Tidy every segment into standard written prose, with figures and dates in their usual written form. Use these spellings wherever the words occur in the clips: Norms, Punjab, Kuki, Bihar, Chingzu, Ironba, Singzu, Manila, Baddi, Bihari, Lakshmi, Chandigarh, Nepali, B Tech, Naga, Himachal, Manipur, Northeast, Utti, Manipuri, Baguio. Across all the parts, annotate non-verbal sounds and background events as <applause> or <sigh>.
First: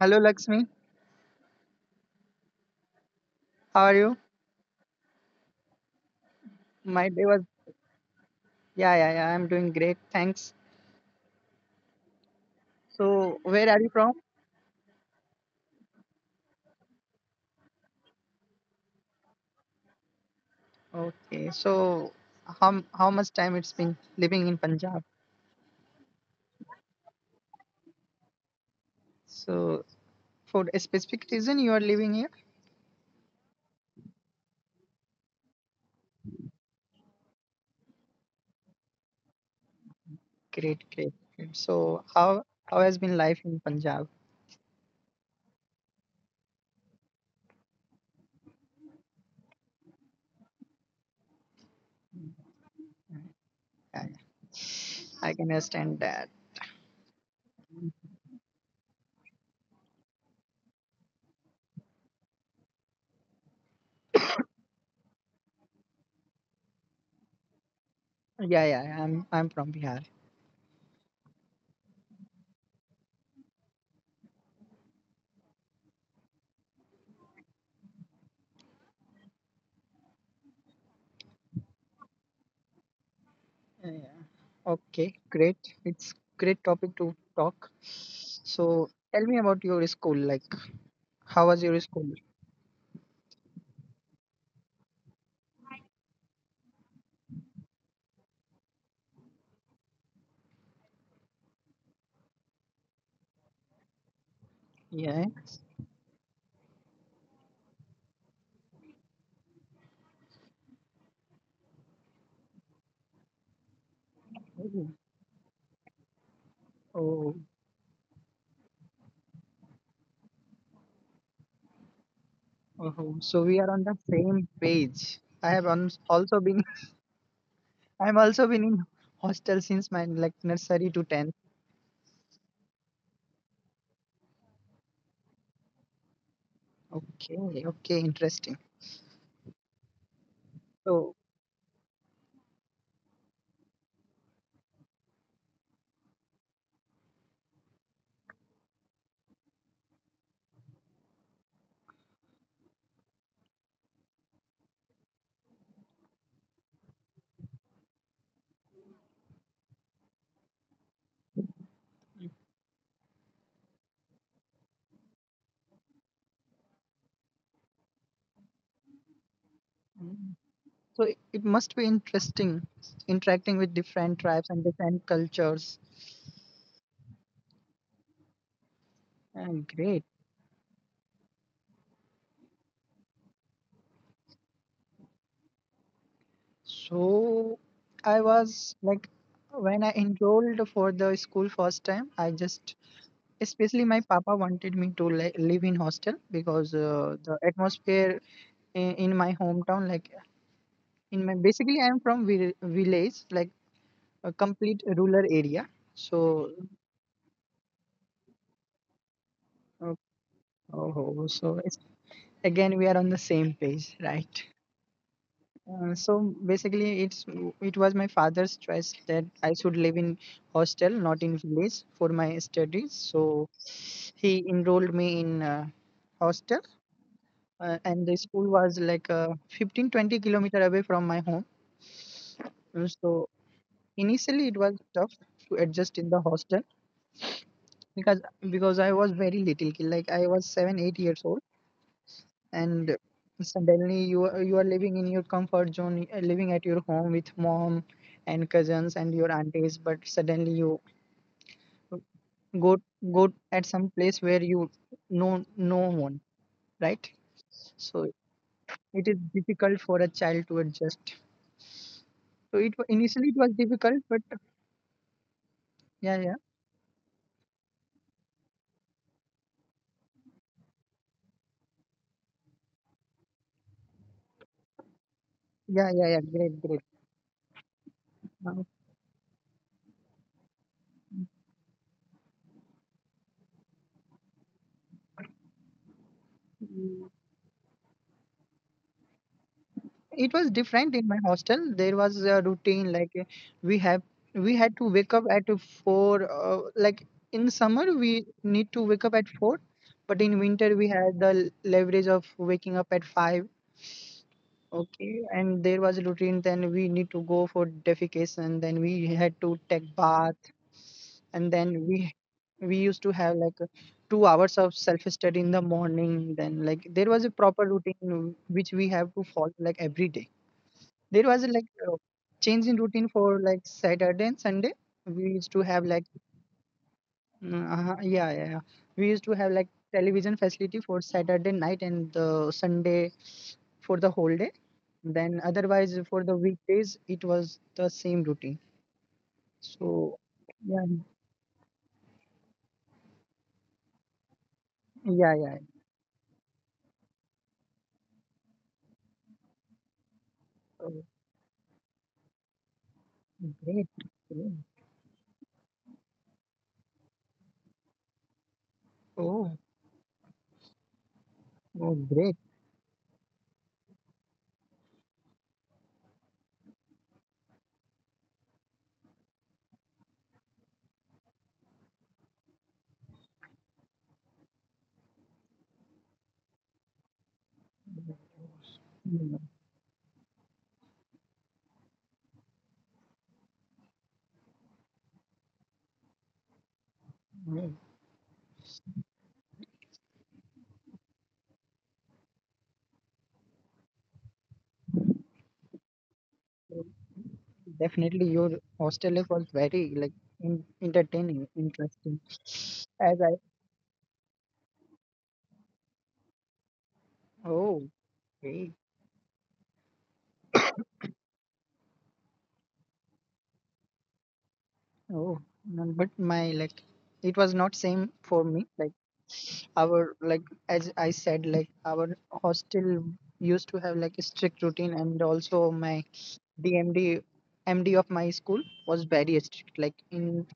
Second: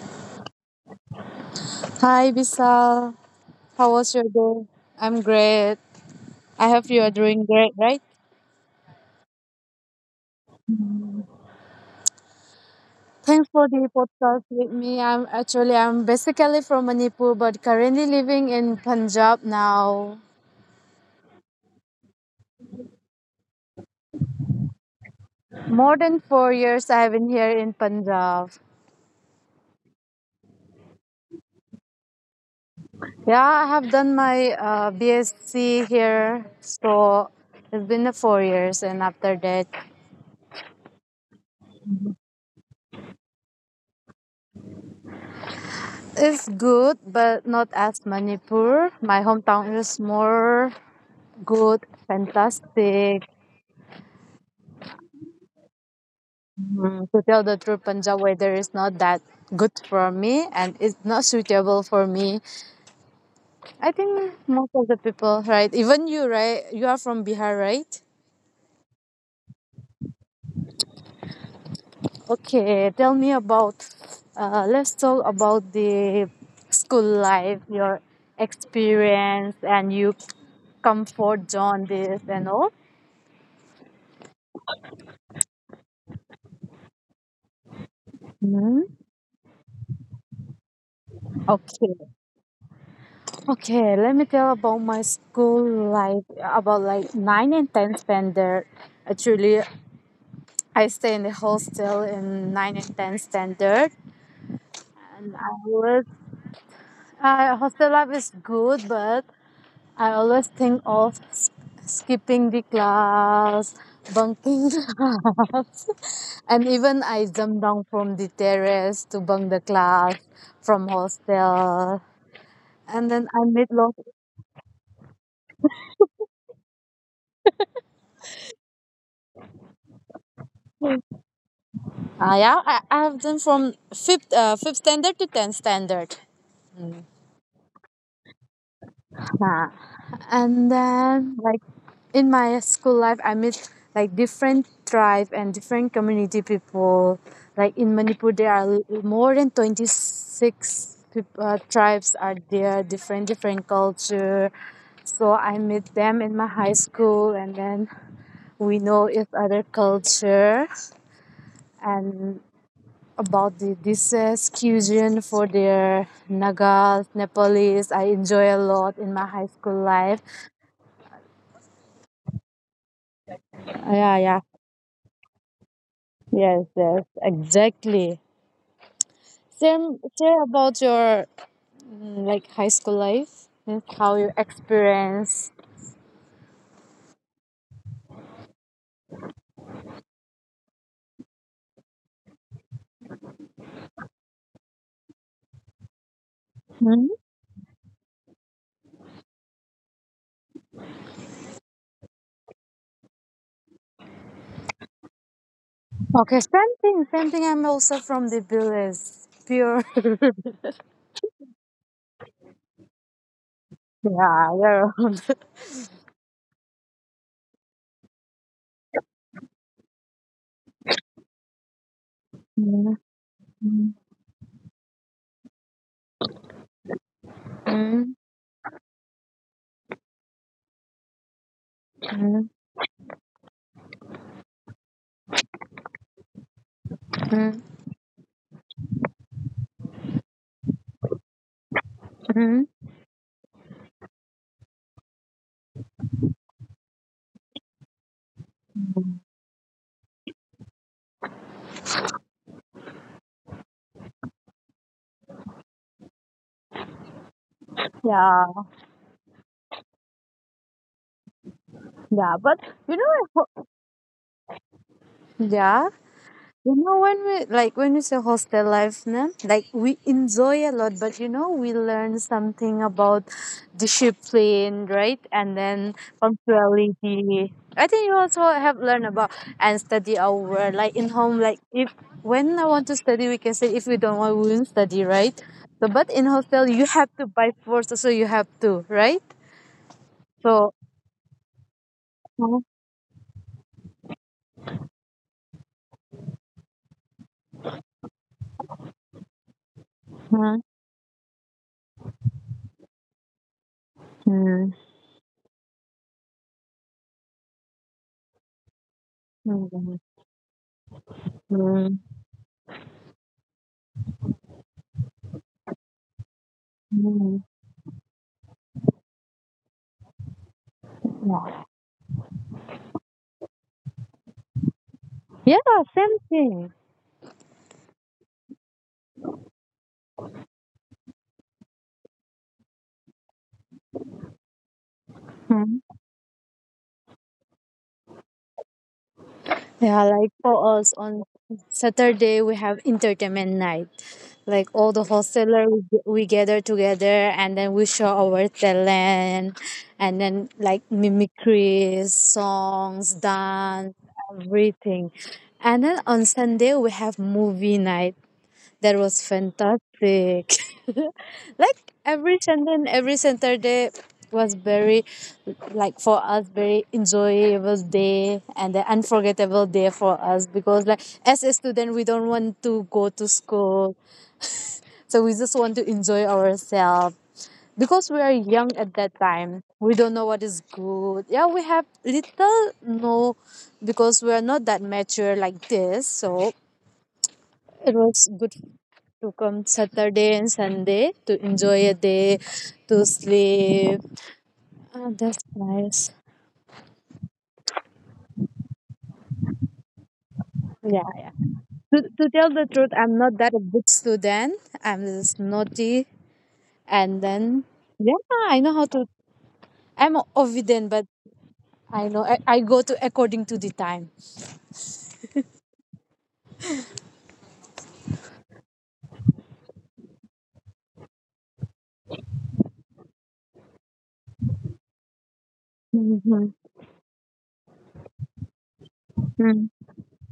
Hello, Lakshmi. Hi, Bisal. How How are was you? your day? I'm great. I hope you My are day was, doing great, right? yeah, yeah, yeah. I'm doing great. Thanks. So, Thanks where for are you the from? podcast with me. I'm basically from Manipur, but currently living in Punjab now. Okay. So, how much time it's been living in Punjab? More than 4 years I have been here in Punjab. So, for a specific reason you are living here? Yeah, I have done my BSc here, so it's been 4 years, and after that, Great, great, great. So, how has been life in Punjab? it's good, but not as Manipur. My hometown is more good, fantastic. Yeah, yeah. I can understand that. To tell the truth, Punjab weather is not that good for me and it's not suitable for me. I think most of the people, right? Even you, right? You are from Bihar, right? Yeah, yeah, yeah, I'm from Bihar. Okay, let's talk about the school life, your experience and you comfort zone, this and all. Yeah, yeah. Okay, great. It's great topic to talk. So, tell me about your school. Like, how was your Okay. school? Okay, let me tell about my school life, about like 9 and 10 spent there. Actually, I stay in the hostel in 9 and 10 standard. And I Yes. always, hostel life is good, but I always think of skipping the class, bunking <laughs> Oh, class. And even I oh, jumped down from the terrace to bunk the class from hostel. oh. And then So I we are made on the lots. same page. I have on also been <laughs> I'm also been in hostel since my like nursery to 10th. Yeah, I have done from fifth standard to 10th standard. Okay, okay, interesting. Uh, and So then like in my school life, I met like different tribe and different community people. Like in Manipur, there are more than 26 tribes are there, different culture. So I met them in my high school, and then we know each other culture and about the dishes, cuisine, for their Nagas, Nepalese. I enjoy a lot in my high school life. mm, it it must be interesting interacting with different Yeah, yeah. tribes and different cultures. Yes, yes, exactly. And Share, great. share about your like high school life and how you experience. So I was like when I enrolled for the school first time, I just especially my papa wanted me to live in hostel because Hmm? The atmosphere in my hometown, like in my basically I'm from village, like a complete rural area. Okay, So, same thing, same thing. I'm also from the village, pure. uh, <laughs> oh, so it's again we are on the same page, right? Yeah, yeah. So basically it was my father's choice that I should live in hostel, not in village for my studies. Mm, So mm, he enrolled me in hostel, and the mm, school was like 15 20 kilometers away from my home. mm, So initially it was tough to adjust in the hostel mm, because I was very little kid like I was 7 8 years old, and mm. suddenly you are living in your comfort zone, living at your home with mom and cousins and your aunties, but suddenly you go go at some place where you know no one, right? So Yeah, it is difficult for a child to adjust. So it yeah. But initially it you know, was I difficult, ho- but yeah, yeah. yeah, When we like when we say hostel life, na, like we enjoy a lot, but we learn something about discipline, right? yeah, And yeah, yeah. then Great, great. punctuality. I think you Uh, also have learned about and study hour, like in home, like if when I want to study, we can say if we don't want, we won't study, right? So, but in hostel, you have to by force, so you have to, right? it was different So. in my hostel. There was a Mhm, routine like, uh, we have we had to wake up at four. Like in summer, we need to wake up at four, but in winter we had the leverage of waking up at five. mhm, Okay, and there was a routine. Then we need to go for defecation. Then we had to take mhm, bath and then we mhm, we used to have like 2 hours of self study in the morning. Then like there was a mhm. proper routine which we have to follow like every day. There was a, like a change in routine for like saturday and sunday. We used to Yeah, have like same thing. mm, uh, yeah, yeah yeah we used to have like television facility for saturday night and the sunday for the whole day. Then otherwise Mm-hmm. for the weekdays it was the same routine. So Yeah, like yeah for us on Saturday we have entertainment night. Like all yeah the yeah hostelers we gather together and then we show our talent and So, then like mimicries, songs, great, dance, great. everything. And then on Sunday we have movie night. That was Oh, fantastic. <laughs> oh, Like great. every Sunday and every Saturday was very like for us very enjoyable day and an unforgettable day for us because like as a student we don't want to go to school. So we just want to enjoy ourselves. Because we are young Mm, at that time. We don't know what is good. Yeah, we have little know because we are not that mature like this. So mm. it was good to come Saturday and Sunday to enjoy a day, to sleep. Oh, that's nice. Definitely, your hostel life was very like in, entertaining, Yeah, yeah. interesting. To tell the As I, truth, I'm not that a good student. I'm just naughty. And oh, then, yeah, great. I know how to. I'm obedient, but I know I go to according to the time. Oh, no, but my like, it was not same for me. Like our like, as I said, like our hostel used to have like a strict routine, and also my Mhm, DMDMD of my school was very strict. mhm, Like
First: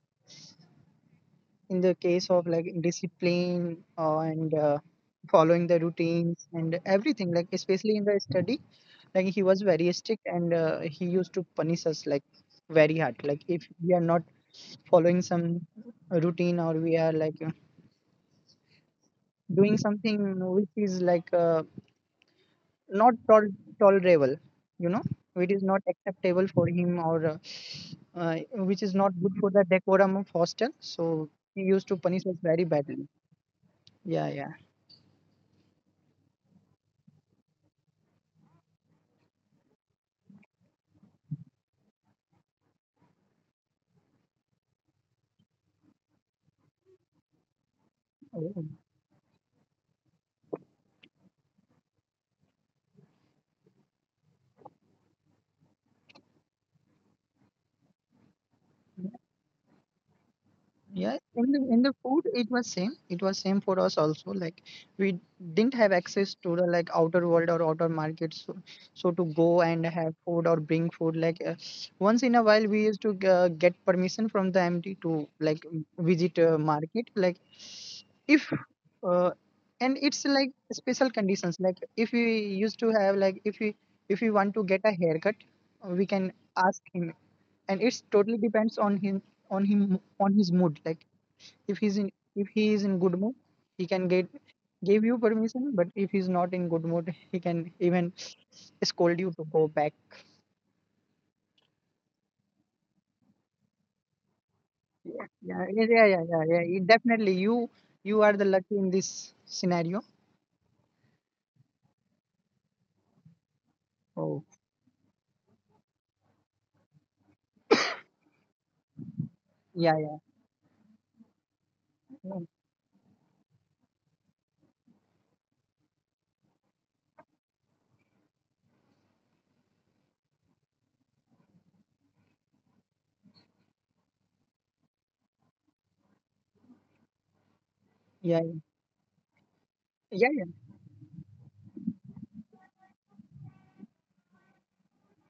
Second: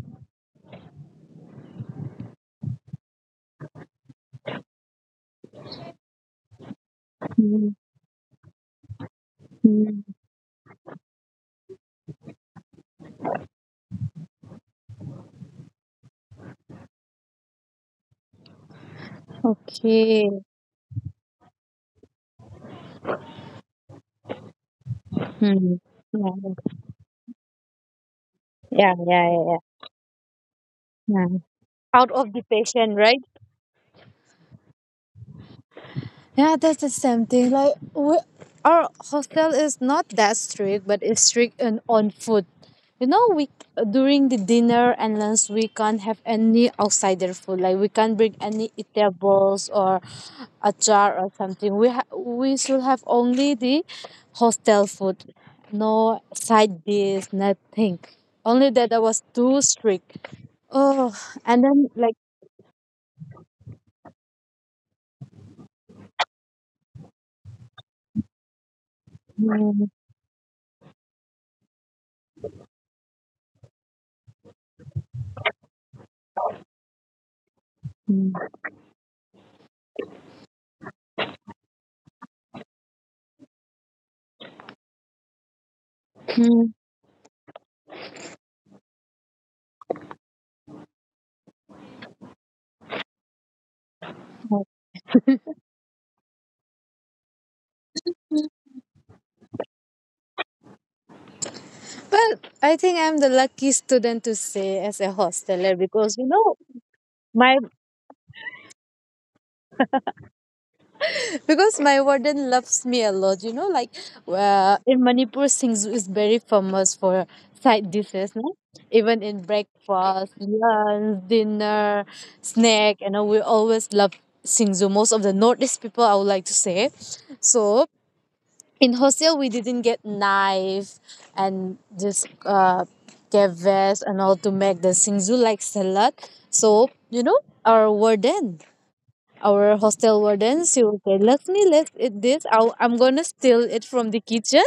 in the case of like discipline, and following the routines and everything, like mhm, especially in the study, like he was very mhm. strict, and he used to punish us like very hard, like if we are not following some routine, or we are like, doing Okay. something which is like, not tolerable, you know, which is Mhm. not acceptable for him, or uh, which Yeah, is not yeah, good yeah, for the yeah. decorum of hostel. Yeah. So he used to Out punish of us the very patient, badly. right? Yeah, yeah. Yeah, that's the same thing. Like we, our hostel is not that strict, but it's strict on food. You know, we during the dinner and lunch we can't have any outsider food. Like we can't bring Oh, oh. any eatables or a jar or something. We should have only the hostel food, no side dish, nothing. Only that I was too strict. Oh, Yeah, and in then the like. food it was same. It was same for us also. Like we didn't have access to the like outer world or outer markets, so, so to go and have food or bring food. Like once in a while we used to get permission from the MD to like visit a market. Like if, uh, and it's like special conditions. Like if we used to have like if we want to get a haircut, we can <clears throat> ask him, and it's totally depends on him on him on his mood. Like if he's in if he is in good mood, he can get give you permission, but if he's not in good mood, he can even scold you to go back. Well, I think I'm the lucky student to say as a yeah yeah yeah yeah yeah, hosteler yeah, because yeah. It definitely you my you are the lucky in this scenario. My warden loves me a lot. You know, like Oh, in Manipur, Singzu is very famous for side dishes, no? Even in yeah, yeah. breakfast, lunch, Mm, dinner, snack, and you know, we always love Singzu. Most of the Northeast people, I would like to say. So in hostel we didn't get knife and this gavets and all to make the singzu like salad. So you know yeah, our warden yeah, our yeah, yeah. hostel warden, she will say, Lakshmi, let's eat this. I'm gonna steal it from the kitchen.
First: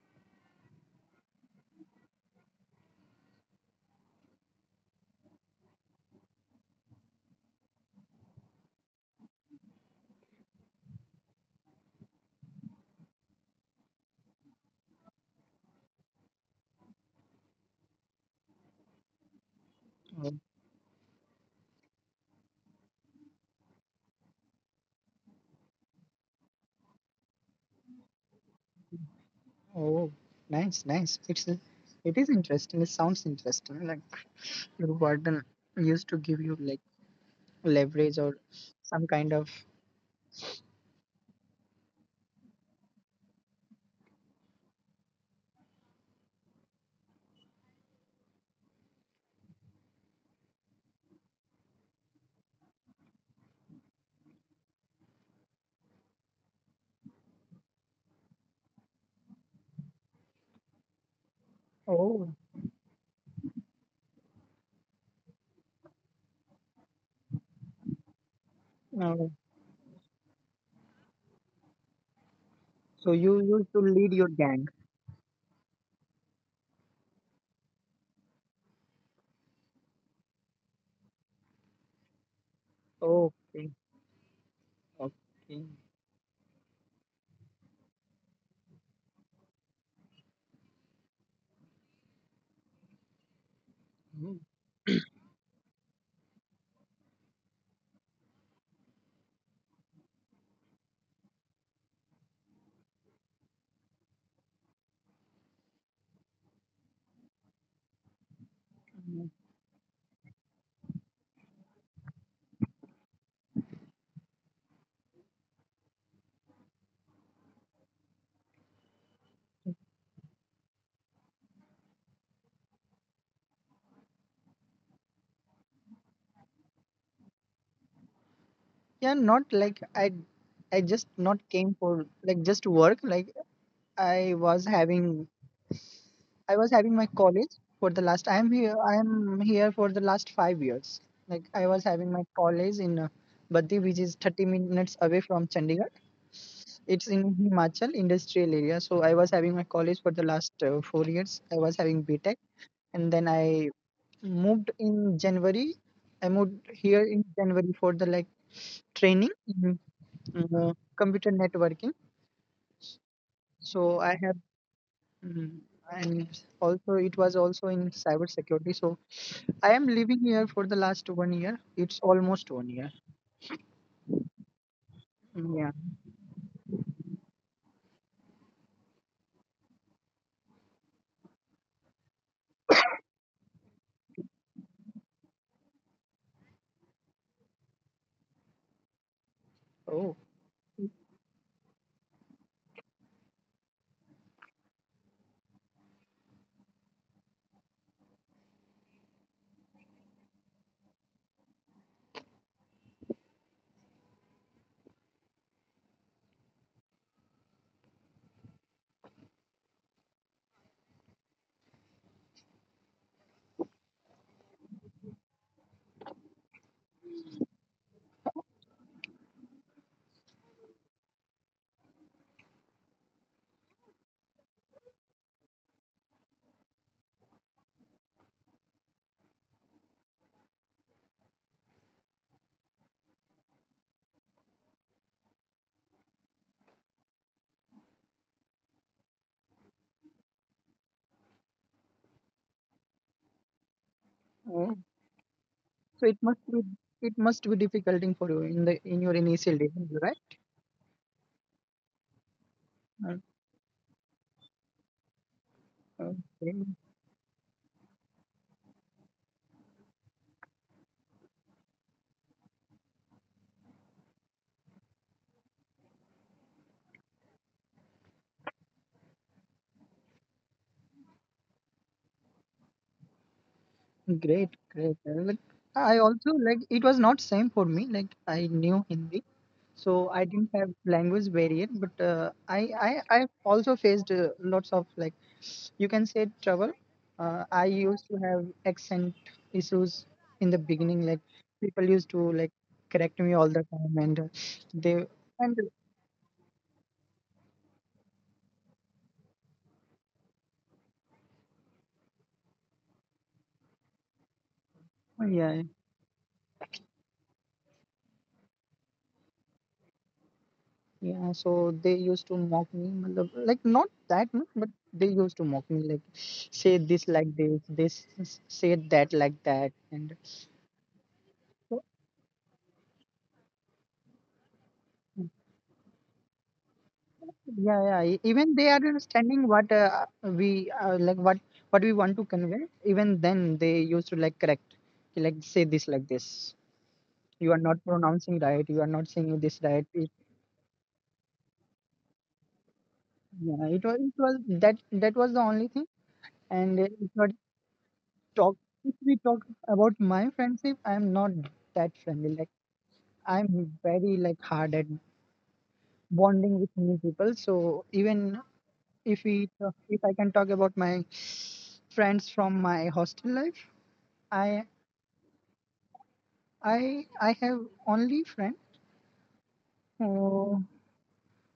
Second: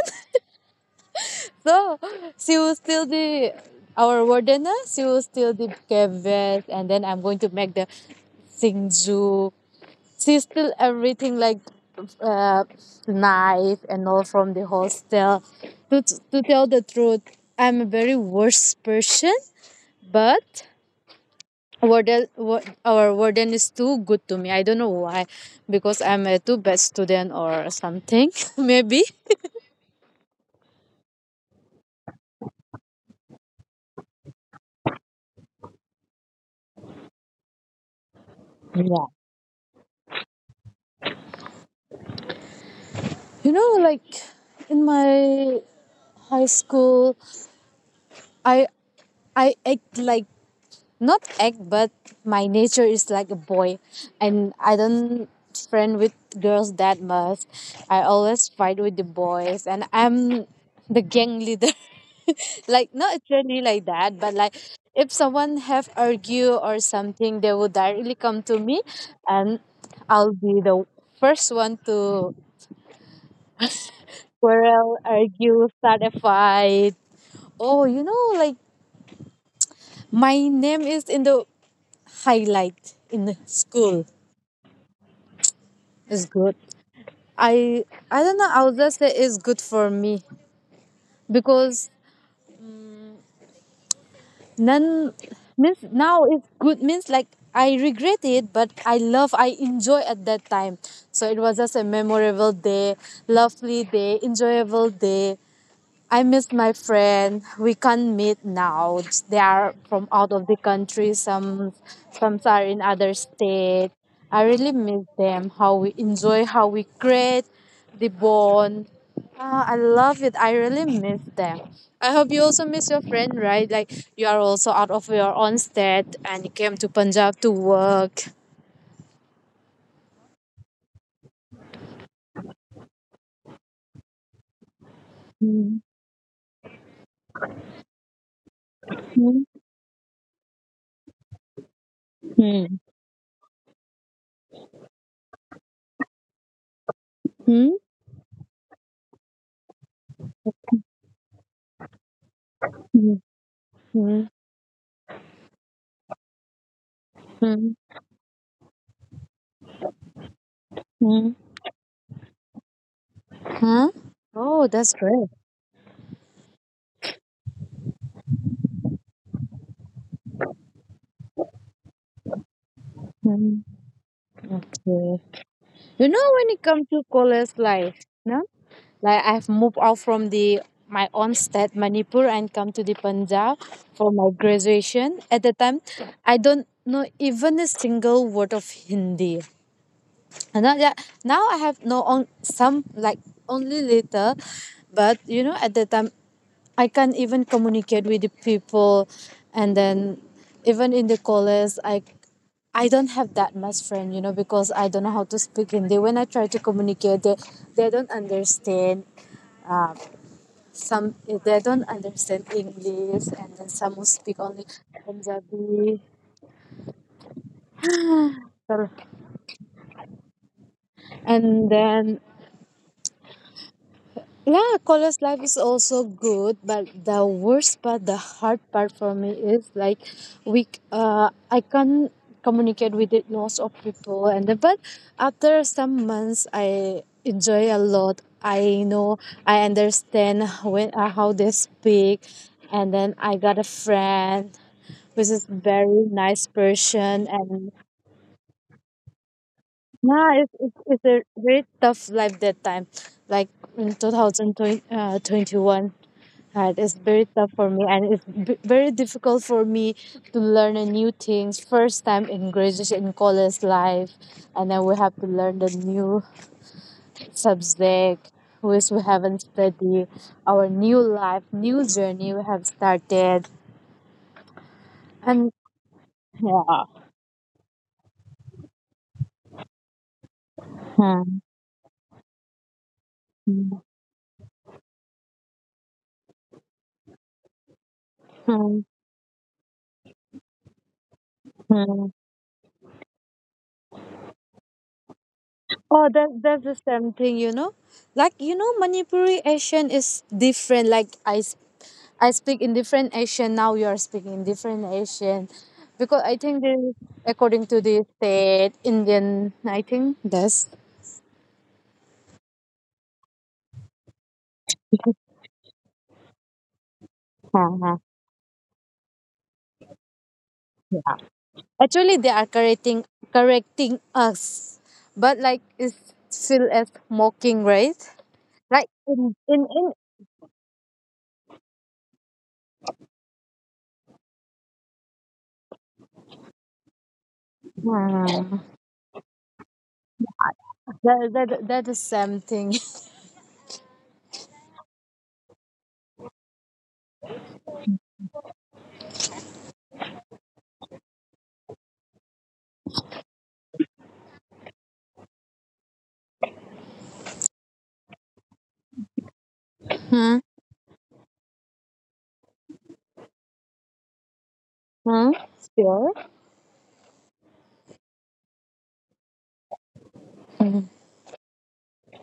<laughs> So she will steal the our wardener, she will steal the gavets, and then I'm going to make the singzu. She stole everything like uh, knife and all from the hostel. To tell the truth, I'm a very worst person, Oh, but our warden is too good to me. I don't know why, because I'm a too bad student or something, <laughs> maybe. oh, nice, nice. It's it is interesting. It sounds interesting, like your warden used to give you like leverage or Yeah. some kind of, You know, like in my high school, I I act like not act but my nature is like a boy, and I don't friend with girls that much. I always fight with the boys and I'm the gang leader. <laughs> oh, Like not actually like that but like if someone have argue or something, they would directly come to me, and no. I'll be the first one to So you used to lead your quarrel, gang. argue, start a fight. Oh, like my name is in the highlight in the school. Okay, okay. It's good. I I don't know. I would just say it's good for me because Mhm. none means now it's good means like I regret it, but I enjoy at that time. So it was just a memorable day, lovely day, enjoyable day. I miss my friend. We can't meet now. They are from out of the country. Some are in other state. I really miss them. How we enjoy, how we create the bond. Ah, I love it. I really miss them. I hope you also miss your friend, right? Like you are also out of your own state and you came to Punjab to work. Yeah, not like I just not came for like just to work. Like I was Hmm. having, I was having my college for the last. I am here. Hmm. I am here for the last 5 years. Like I was Hmm. having my college in Baddi, which is 30 minutes away from Chandigarh. It's in Himachal industrial area. So I was having my college for the last 4 years. I was having B Tech, Hmm. Hmm. and then Hmm. I moved in January. I moved here Hmm. in January for the like training in Hmm. Computer networking. Huh? So Oh, I that's have, great. mm, and also it was also in cyber security. So I am living here for the last 1 year. It's almost 1 year. Hmm. Okay. You know, Yeah. when it comes to college life, no? Like I've moved out from the my own state, Manipur, and come to the Punjab for my graduation. At the time, I don't know even a single word of Hindi. And now, Oh, yeah, now I have no on some like only little, but you know, at the time I can't even communicate with the people, and then even in the college, I don't have that much friend, you know, because I don't know how to speak Hindi. When I try to communicate, they don't understand. Um, some they don't understand English, and then some will speak only Punjabi, or and then yeah, college life is also good, but the worst part, the hard part for me is like we I can't communicate with it lots of people and then but after some months I enjoy a lot. I know I understand when how they speak, and then I got a friend which oh. is very nice So it must person be, and it must be difficult for you in the in your initial yeah, days, it's it's, right? it's a very tough life that time. Like Uh, in 2020, 21. Right, it's very okay. tough for me, and it's very difficult for me to learn a new things. First time in graduate in college life, and then we have to learn the new subject which we haven't studied. Our new life, new journey we have started, Great, and great. Like I yeah. also like it was not same for me. Like I knew Hindi, so I didn't Hmm. have language barrier. But uh, I Hmm. I I also faced lots of like you can say trouble. I Hmm. used to have accent issues in the beginning. Like Hmm. people used to like correct me all the time, and they Oh, that and that's the same thing, you know. Like you know, Manipuri Asian is different. Like I speak in different Asian. Now you are speaking in different Asian, because I yeah. think this is according to the state Indian. I think that's Yeah, so they used to mock me, matlab, like not that much, but they used to mock me, like say this uh-huh. like this say that like that, and Actually they are so, correcting us, but like it's still as mocking, right? yeah, yeah. Like Even they are in understanding what we like, what we want to convey. Even then, they used to like correct, like say this like this. You are not uh, pronouncing right. You are not saying this right. It, that is something. <laughs> yeah, it was, it was that was the only thing, and it was talk if we talk about my friendship, I'm not that friendly. Like I'm very like hard at bonding with new people. So even if we Hmm. If I can talk about my friends from my hostel life, Hmm. I Sure. I have only friend Mm. who,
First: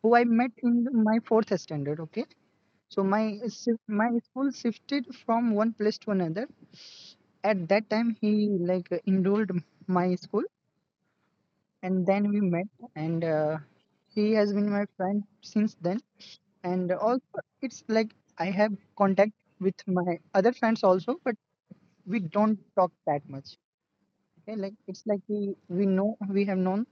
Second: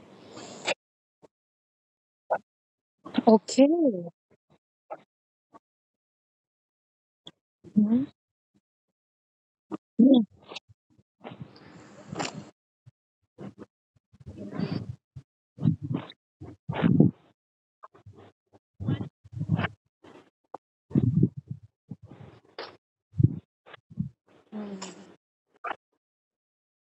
who I met in my fourth standard. Okay, so my Okay. My school shifted from one place to another. At that Mhm. time, he like enrolled my school, and then we met, and he has been my friend since then. And also it's like I have contact with my other friends also, but we don't talk that much. Okay, like it's like we have known,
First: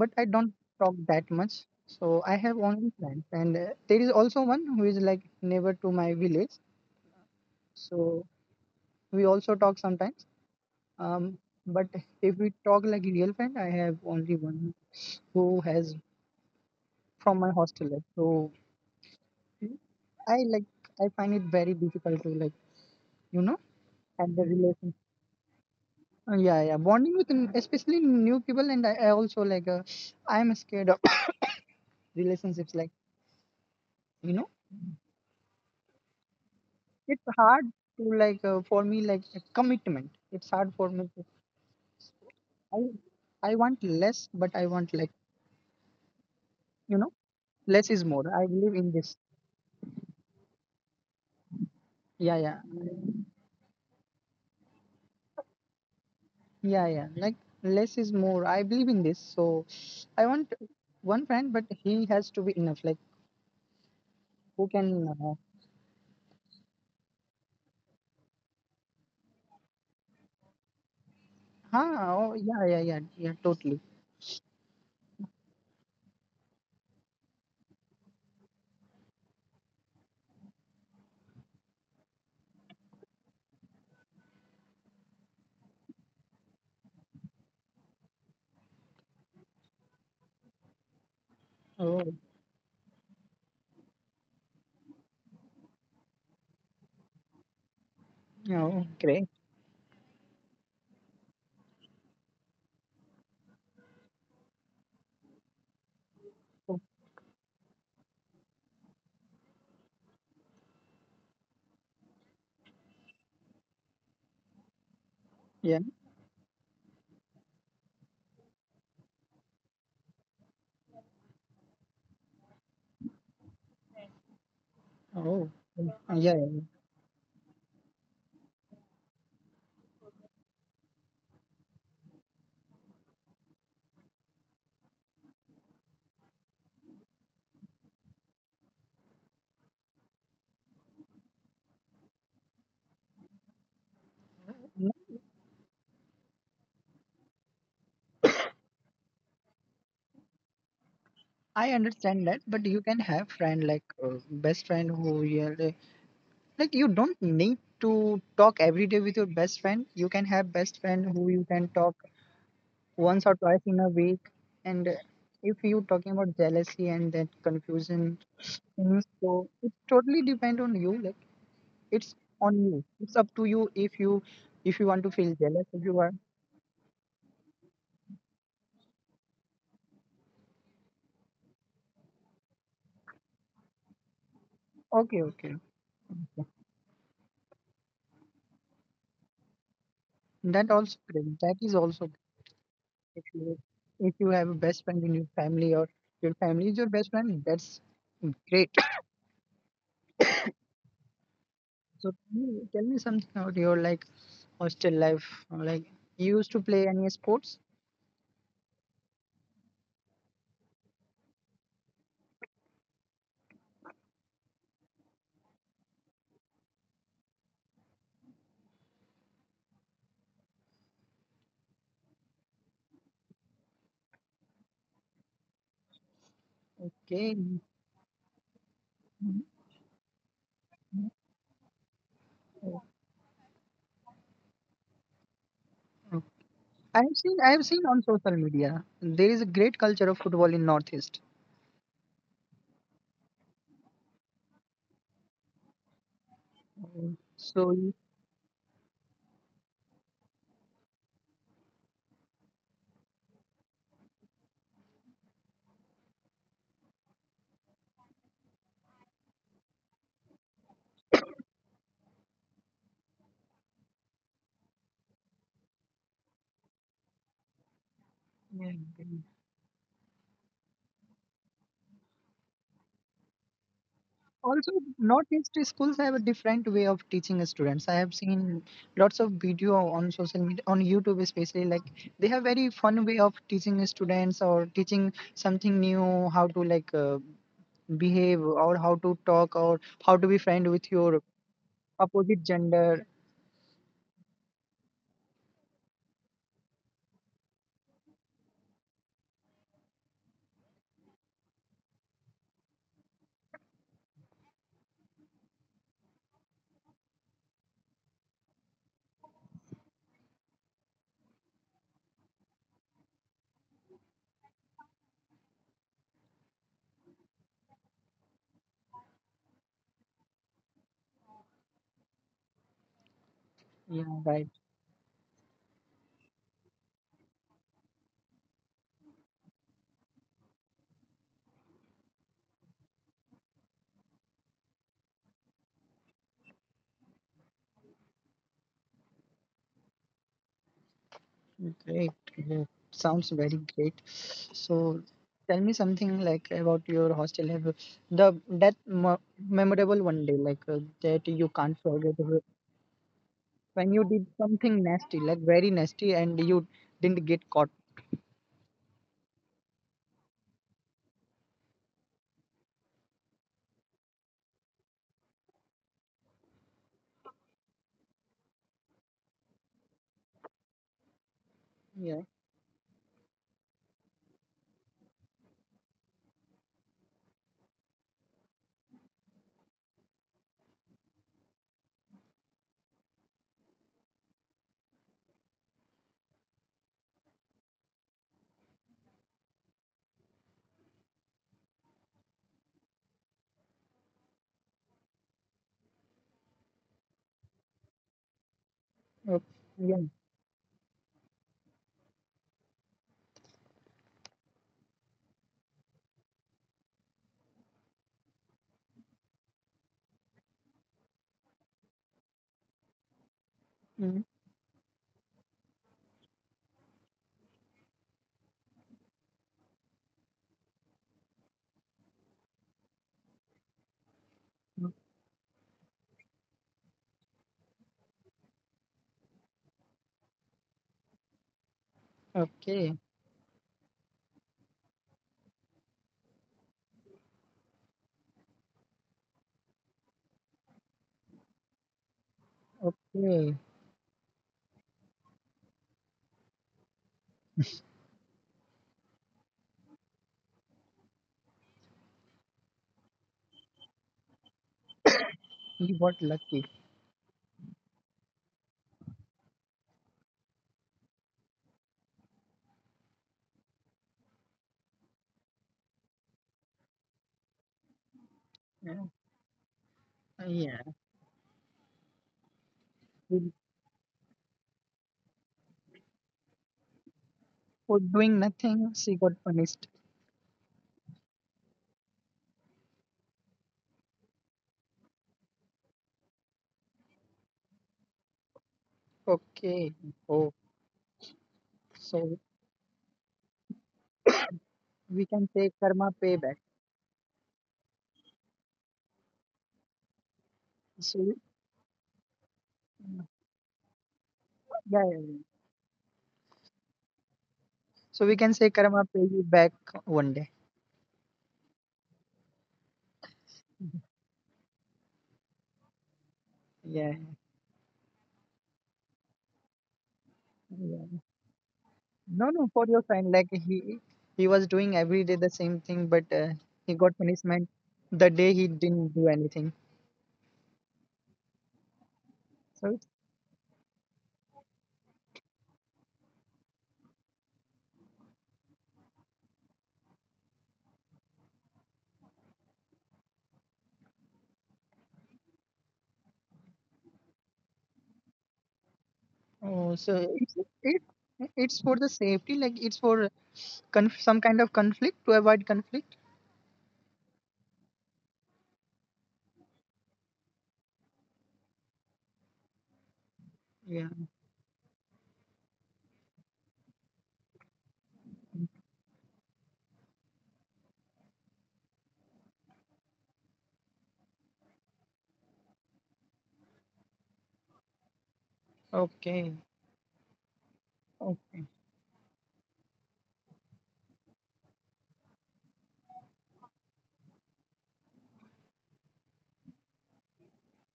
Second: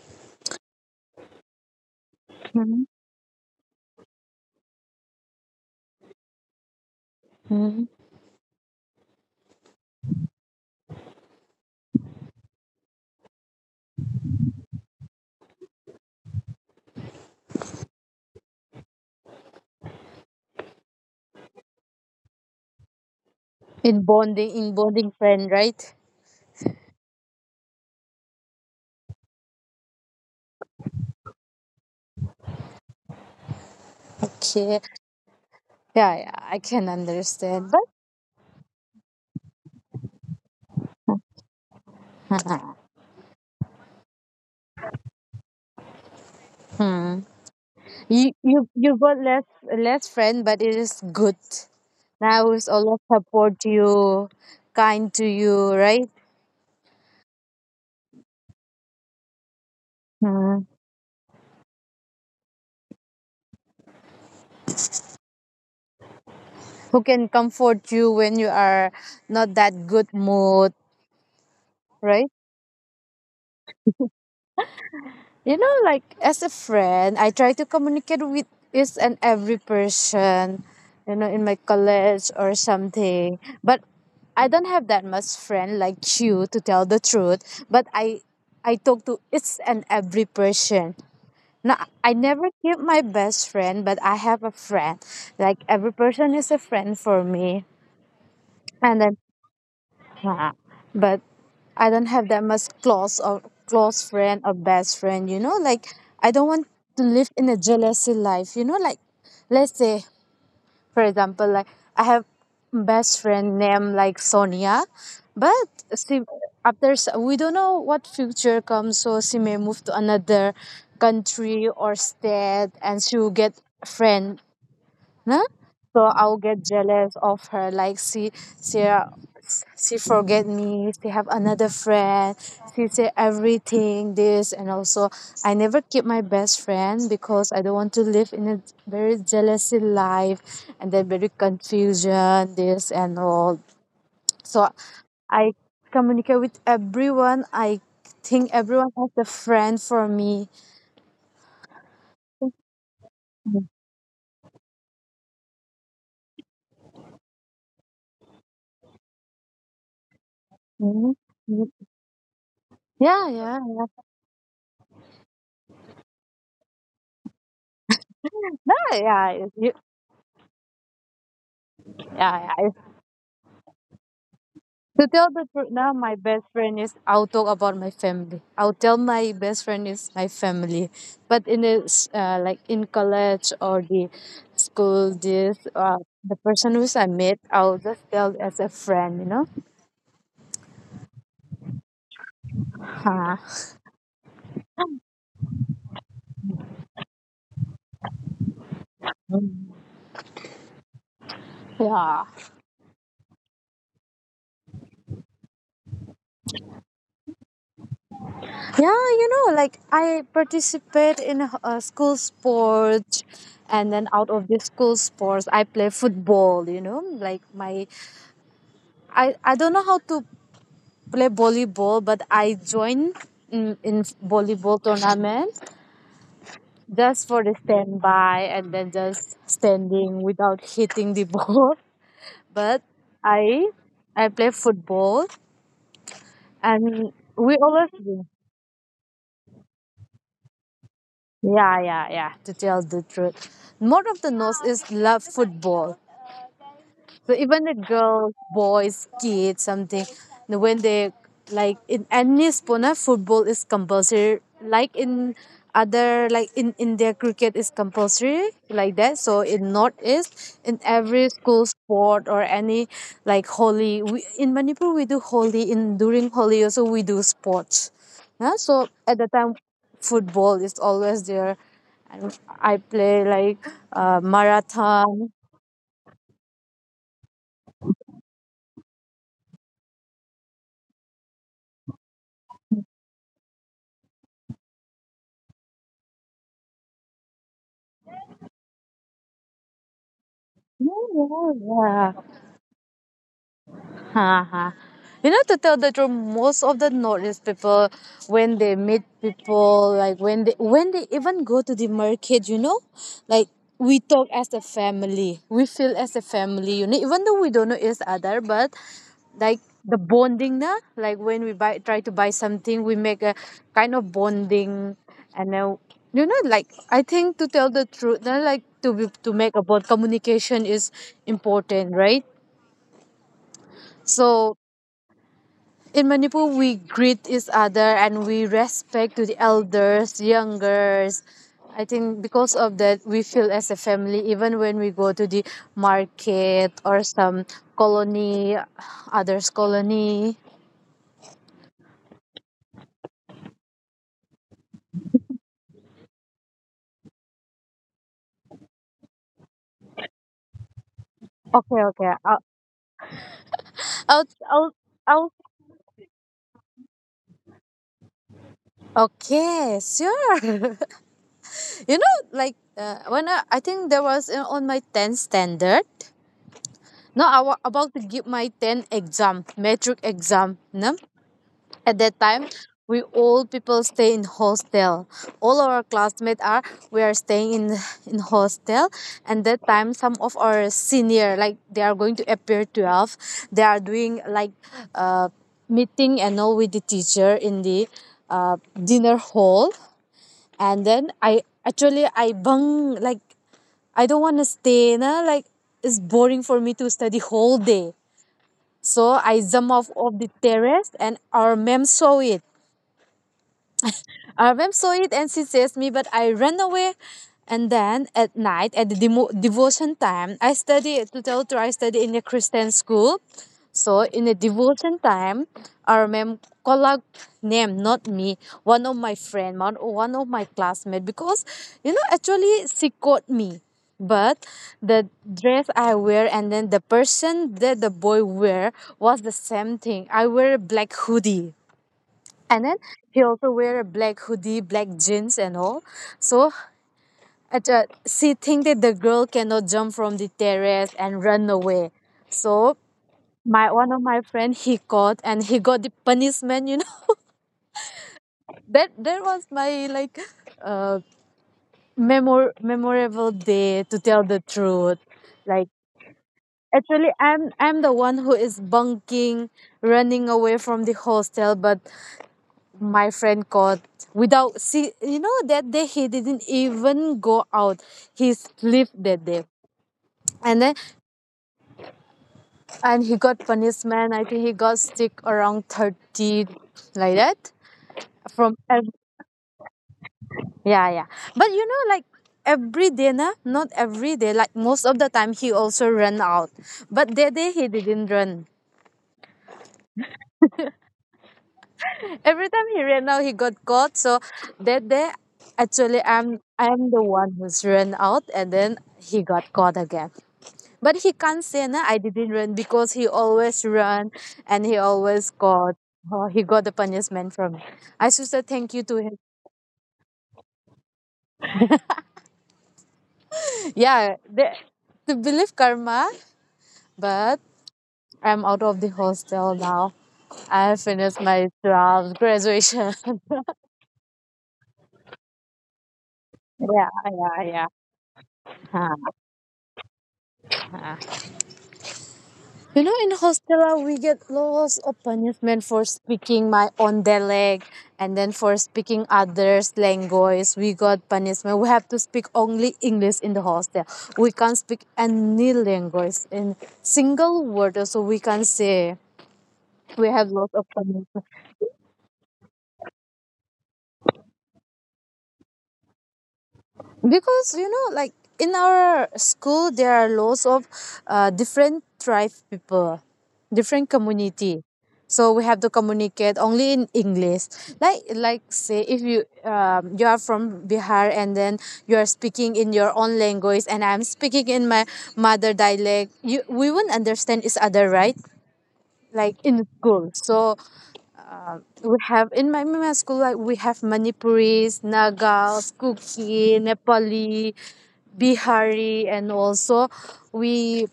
but I don't talk that much. So I have Mhm. only friends, and there is also one who is like neighbor to my village, Mhm. so we also talk sometimes, um, but if we talk like real friend, I have only one who has from my hostel life. So I like I find it very difficult to like, you know, In and the bonding, in relation. bonding friend, right? Yeah, yeah, bonding with especially new people, and I also like, I'm scared of <coughs> relationships. Like you know, Okay. Yeah, yeah, I can it's hard understand. to like, for me like a commitment. It's hard for me. To, I But I want less, but I want like, you know, hmm. less is more. you, I you, believe in you got this. less friend, but it is good. Yeah, Now yeah, who's always support you, kind to you, right? yeah, yeah. Like less is more. I believe in this. So I want Hmm. one friend, but he has to be enough. Like who can Who can comfort you when you are not that good mood, ah, right? oh, yeah, yeah, yeah, yeah, totally. Like as a friend, I try to communicate with each and every person, in my college or something. But I don't have that much friend like you to tell the truth. But I talk to each and every person. No, I Oh, never keep my best friend, but I have a friend. Like every person is a friend for me. yeah, oh, And then great. yeah, but I don't have that much close or close friend or best friend, like I don't want Oh, to live in a jealousy life, like let's say for example, like I have best friend named like Sonia, but yeah. she we don't know what future comes, so she may move to another country or state and she will get friend. Huh? Oh, yeah, So I'll yeah, get yeah. jealous of her. Like she, she forget me. She have another friend. She say everything this and also I never keep my best friend because I don't want to live in a very jealousy life and then very confusion this and all. So No, I communicate with everyone. I think everyone has a friend for me. I understand that, but you can have friend like, best friend who really like you don't need to talk every day with your best friend. You can have best friend Mhm. who you can talk Yeah, once or yeah, twice in a week. And if you talking about jealousy and that confusion, yeah, things, yeah. so You, it totally depend on you. Like it's yeah, on yeah. you. It's up to you if you if you To want to tell feel the truth jealous, if now, you my are best friend is, I'll talk about my family. I'll tell my best friend is my family. But in this, like in college or the school, okay, okay, the okay. person who's I met, I'll just tell as a friend, you know? That also great. That is also great. If Huh. you if you have a best friend in your family, or your family is your best friend, that's great. So tell Yeah. me, tell me something about your like hostel life. Like you used to play any sports? Yeah, you know, like I participate in school sports and then out of the school sports I play football, you know? Like my I don't know how to play volleyball, but I join in volleyball tournament just for Okay. the standby and then just standing without hitting the <laughs> ball. But I I play football and I've seen we I've always seen on win. social media there is a great culture of football in Northeast. Yeah, yeah, yeah. To tell the truth, more of the nose is love football. So even the So you- girls, boys, kids, something, when they like in any sport, na football is compulsory. Like in other like in India cricket is compulsory like that. So in Northeast, in every school sport or any like holy we, in Manipur we do holy in during holy also we do sports. Yeah? yeah. So at the time football is always there. And I play like Also, marathon. northeast schools have a different way of teaching students. I have seen lots of video on social media on YouTube, especially like they have very fun way of teaching students or teaching something new, how to like behave or how to talk or how to be friend with Yeah, your yeah, yeah. opposite gender. Uh-huh. You know, to tell the truth, most of the Northeast people, when they meet people, like when they even go to the market, you know, like we talk as a family, we feel as a family unit, even though we don't know each other, but like the bonding, na? Like when we buy try to buy something, we make a kind of bonding, and then you know, like I think to tell the truth, na, like to be, to make a bond, communication is important, right? Yeah, So right. in Manipur, we greet each other and we respect to the elders, youngers. I think because of that, we feel as a family, even when we go to the market or some colony, others colony. Great, yeah. Sounds very great. So tell me something like about your hostel have the that mo- memorable one day like that you Okay, can't okay. forget, when you I'll, did I'll, something nasty, I'll. like very nasty, and you didn't get caught. Okay, sure. <laughs> you know, like when I think there was on my 10th standard. No, I was about to give my 10th exam, metric exam. No? At that Yeah. time, we all people stay in hostel. All our classmates are we are staying in hostel. And that time, some of our senior like they are going to appear 12. They are doing like uh, meeting and all with the teacher in the dinner hall. And then I actually I bung like I don't want to stay. Na like it's boring for me to study whole day. So Oh, I jump off yeah. of the terrace and our ma'am saw it. Arvem saw it and she chased me, but I ran away. And then at night, at the devotion time, I study, to tell you, I study in a Christian school. So in Mm, the devotion time, our mem colleague name, not me, one of my friend, one of my classmate, because, you know, actually she caught me. But mm, the dress I wear and then the person that the boy wear was the same thing. I wear a black hoodie. And then okay. he also wear a black hoodie, black jeans and all. So at she think that the girl cannot jump from the terrace and run away. So Okay. my one of my friend he caught and he got the punishment. You know <laughs> that was my like uh memorable day to tell the truth. Like You got lucky. actually I'm the one who is bunking, running away from the hostel, but my friend got without see, you know that day he didn't even go out, he slept Yeah, that day, and then yeah. and he got We- punishment, I think he got sick around 30 like that For doing from ev- nothing, she got punished. yeah, yeah, but you know like every day na, not every day like most of the time he also ran out, but that day he didn't run. Okay. Oh, Every so time he ran out he got caught, so that day we can say actually karma payback. I'm the one who's ran out and then he got caught again. But he can't So yeah, say no, I didn't run because he always run and he yeah, always yeah. got, oh, he got the punishment from me. I should say So we thank you can to say him. karma pay you back one day. Yeah, the, to believe karma, but I'm out of the hostel now. I finished Yeah. my jobs, No, no, graduation. for <laughs> your friend. Like he was doing every day the same thing, but yeah, he got yeah, yeah. punishment the day he Huh. didn't do anything. You know, in So hostel we get lots of punishment for speaking my own dialect, and then for speaking others' language, we got punishment. We have to speak only English in the hostel. We can't speak any language in single word, so we can't say. oh, We so have lots of punishment. it, it's for the safety. Like it's for some kind of conflict, to avoid conflict. Because you know like in our school there are lots of different tribe people, different Yeah. community, so we have to communicate only in English. Like say if you you are from Bihar and then you are speaking in your own language and I'm speaking in my mother dialect, you we won't understand each other, right? Like Okay. in school, so Okay. we have in my school like we have Manipuris, Nagals, Kuki, Nepali, Bihari, and also we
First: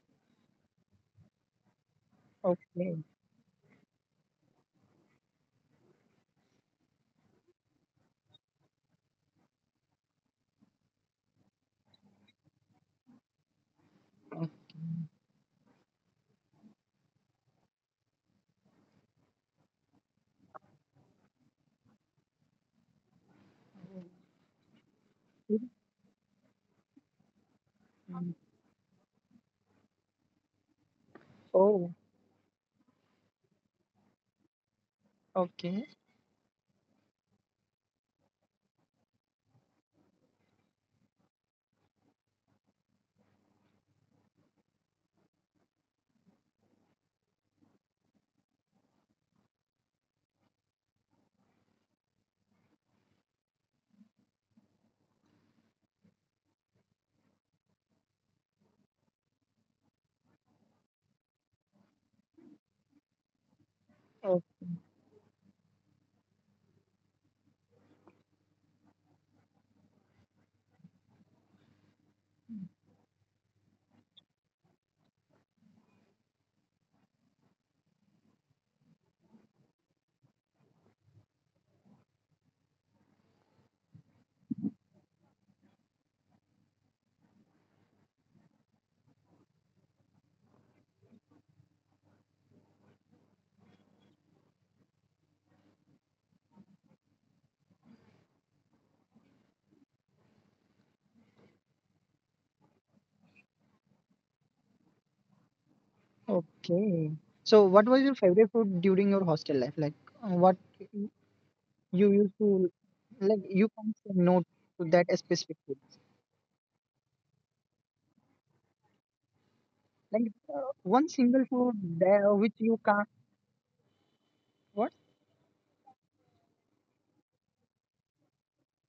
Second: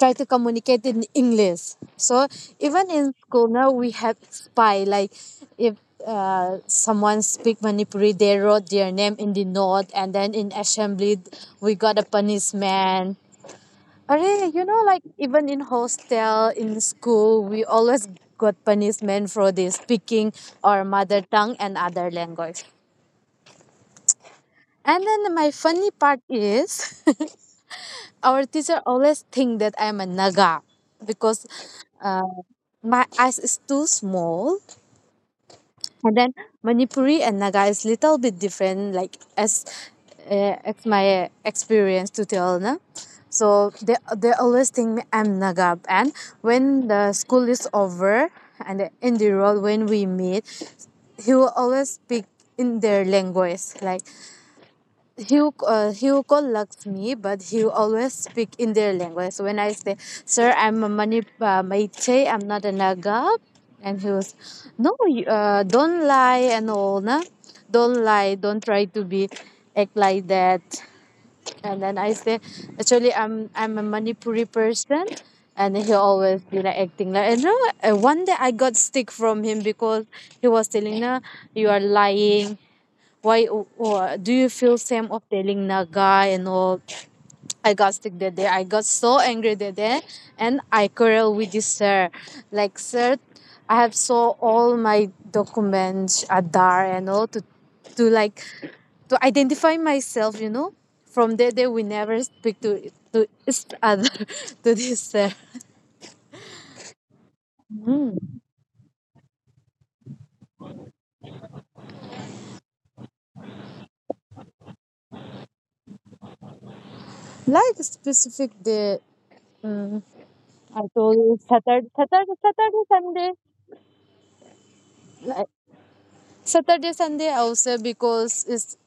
try to communicate in English. So even Okay. in school now we have spy like if someone speak Manipuri, they wrote their name in the note, and then in assembly we got a punishment. Arey, you know, like even in hostel, in school, we always got punishment for this speaking our mother tongue and other language. And then my funny part is, <laughs> our teacher always think that I'm a Naga because Oh. uh, my eyes is too small. Okay. And then Manipuri and Naga is little bit different, like as my experience to tell, na. So they always think me I'm Naga, and when the school is over and in the road when we meet, he will always speak in their language, like he will call Lakshmi, but he always speak in their language. So when I say, "Sir, I'm a Mani Maiche, I'm not a Naga," and he was, Oh, "No, you, don't lie and all, na, don't lie, don't try to be act like that." And then I say, "Actually, I'm a Manipuri person." And he always you know acting like and you know, one day I got stick from him because he was telling, "No, you are lying, why do you feel same of telling Naga and all?" I got sick that day. I got so angry that day, and I quarrel with this sir. Like sir, I have saw all my documents, Adar and all to like to identify myself. You know, from that day we never speak to each other <laughs> to this sir. okay. So what was your favorite food during your hostel life? Like what you used to, like you can't say no to that specific food. Like specific day, mm, Like I one told you single food there, which you can't, Saturday, what? Sunday. Saturday, Sunday also because it's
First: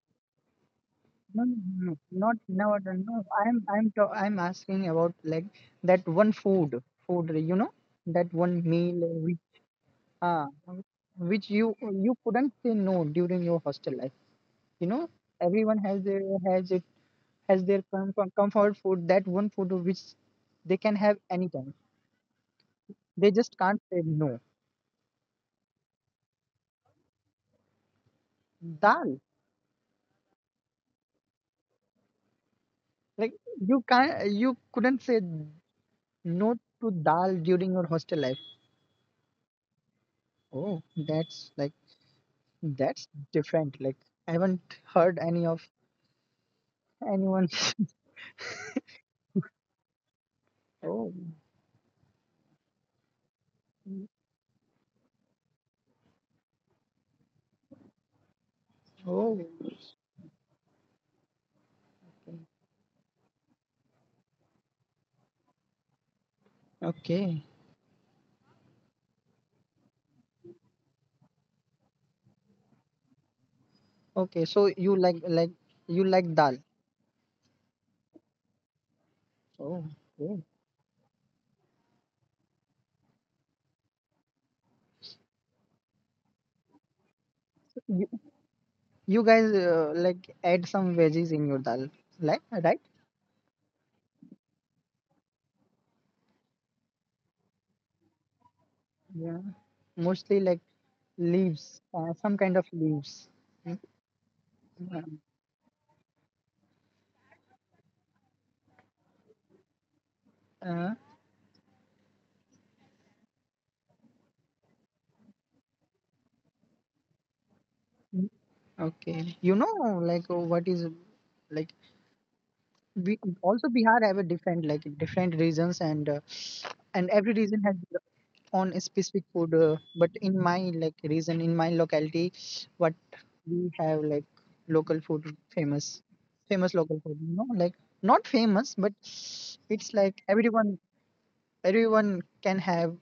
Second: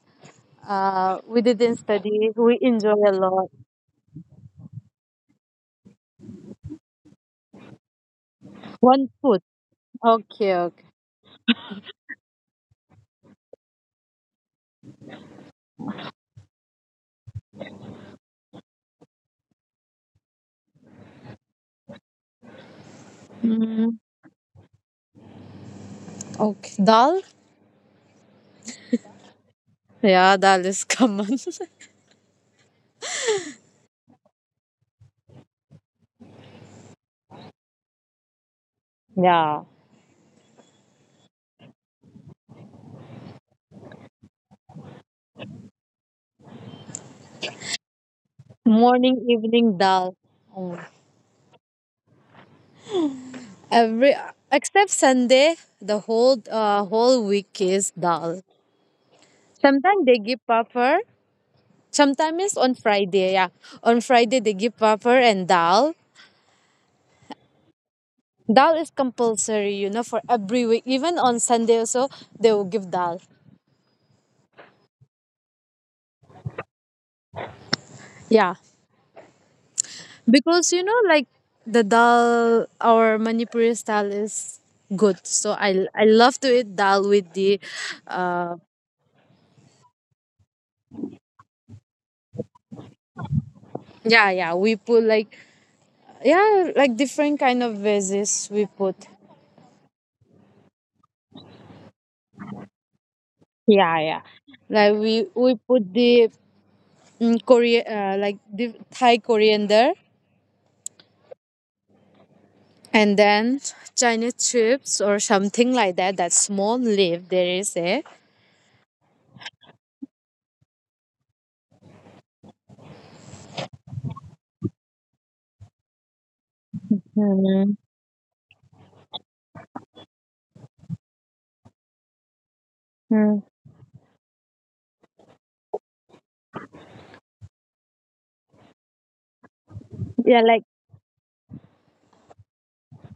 we No, no, didn't no, no. study. Not We never enjoy done, a no. lot. I'm asking about like that one food, food, you know, that one meal One food. which uh, Okay, okay. which you couldn't say no during your hostel life, you know. Everyone has their, has it, has their comfort food, that one food which they can have anytime, they just can't say no. Okay. Dal? Dal. Yeah, dal is common. <laughs> Like you can't, you couldn't say not to dal during your hostel life. yeah. Oh, that's like, that's different. Like I haven't heard any of anyone. <laughs> Morning, evening dal. Mm. Oh, Every except Sunday, the whole week is dal. oh, Sometimes they give puffer. Sometimes it's on Friday, yeah. On Friday they give puffer and dal. okay, Dal is compulsory, you know, for every week. Even on Sunday also, they will give dal. okay. So you like you like dal. Yeah, Oh, okay. because you know, like the dal, our Manipuri style is good. So I love to eat dal with the, You, uh, you guys like add some veggies in your dal, like right? yeah yeah we put like yeah like different kind of veggies we put. Yeah, mostly like leaves, some kind of leaves. Yeah yeah, like Yeah. We put the mm, Korea like the Thai coriander Uh, and then Chinese chips or something like that. That small leaf there is a. okay. You know, like what is, like we also Bihar have a different like different regions, and every Mm, region has their own specific food. But in my like region, in my locality, what mm. we have like local food famous, famous local food. You know, like not famous, but it's like Yeah, like everyone, everyone can have,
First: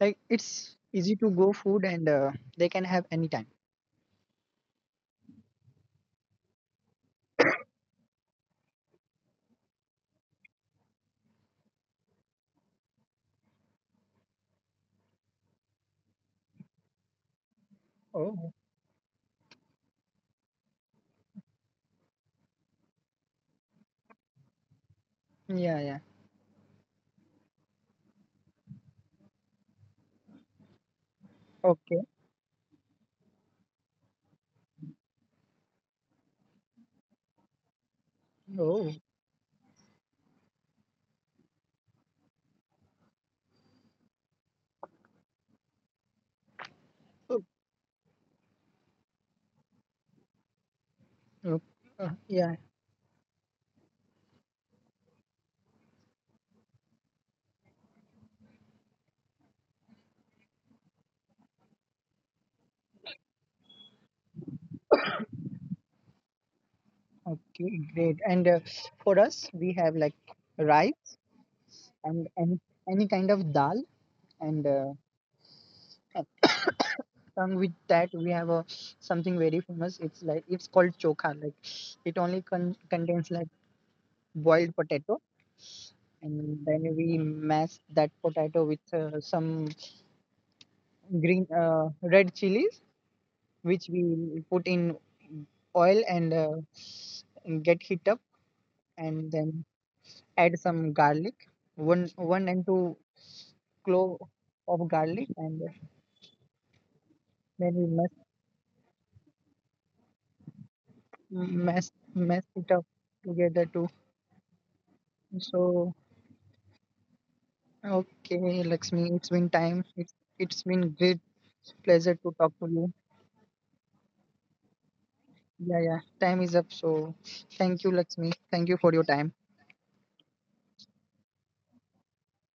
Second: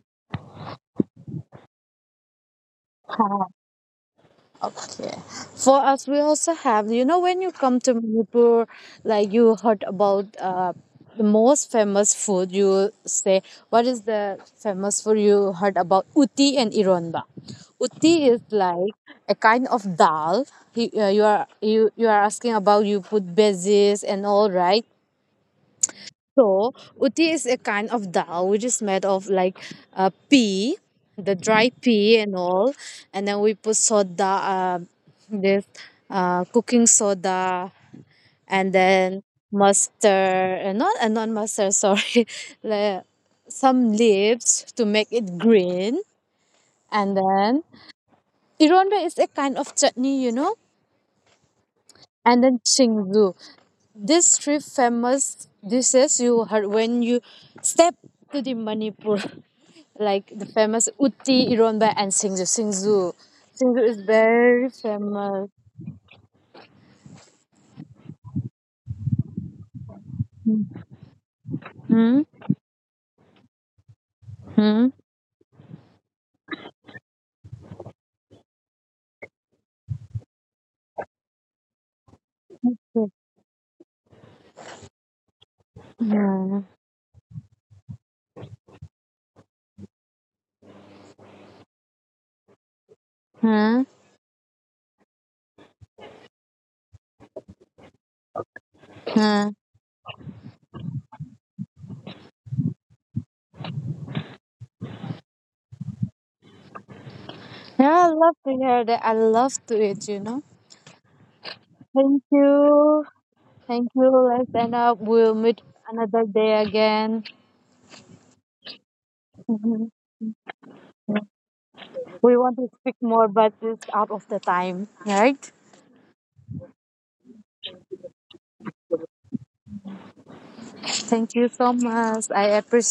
like it's easy to go food, and they can have anytime. okay. For us, we also have, you know, when you come to Manipur, like you heard about the most famous food, you say, what is the famous food you heard about? Uti and Ironba. Uti is Oh like a kind of dal. You, you are you are asking about you put bases and all right. yeah, yeah, So, utti is a kind of dal which is made of like pea, the dry okay. pea and all, and then we put soda, this cooking soda, and Oh. then mustard, not not mustard, sorry, <laughs> le- some leaves to make it green, and Oh, then ironda is a kind of chutney, you know, oh. And yeah. then chingzu. These three famous dishes you heard when you step to the Manipur. <laughs> like the famous utti, ironba, and singju. Singju is very famous. Okay, great. And for us, we have like rice Hmm? and any kind of dal. And Hmm? Along with that, we have a something very famous. It's like it's called chokha. Like it only contains like boiled potato, Yeah. and then we mash that potato with some green red chilies, Huh. which we put in oil and get heat up, and Huh. then add some garlic, one and two clove of garlic, and then we Yeah, I must love to hear that. I love to it. You know. mess Thank mess it up you. together Thank too. you. Let's end up. We'll meet So another day again. okay, Lakshmi, it's been time. It's been great pleasure We to want talk to to speak you. more, but it's out of the time, right? Yeah, yeah. Time is up. So thank you, Lakshmi. Thank you for your time. Thank you so much. I appreciate.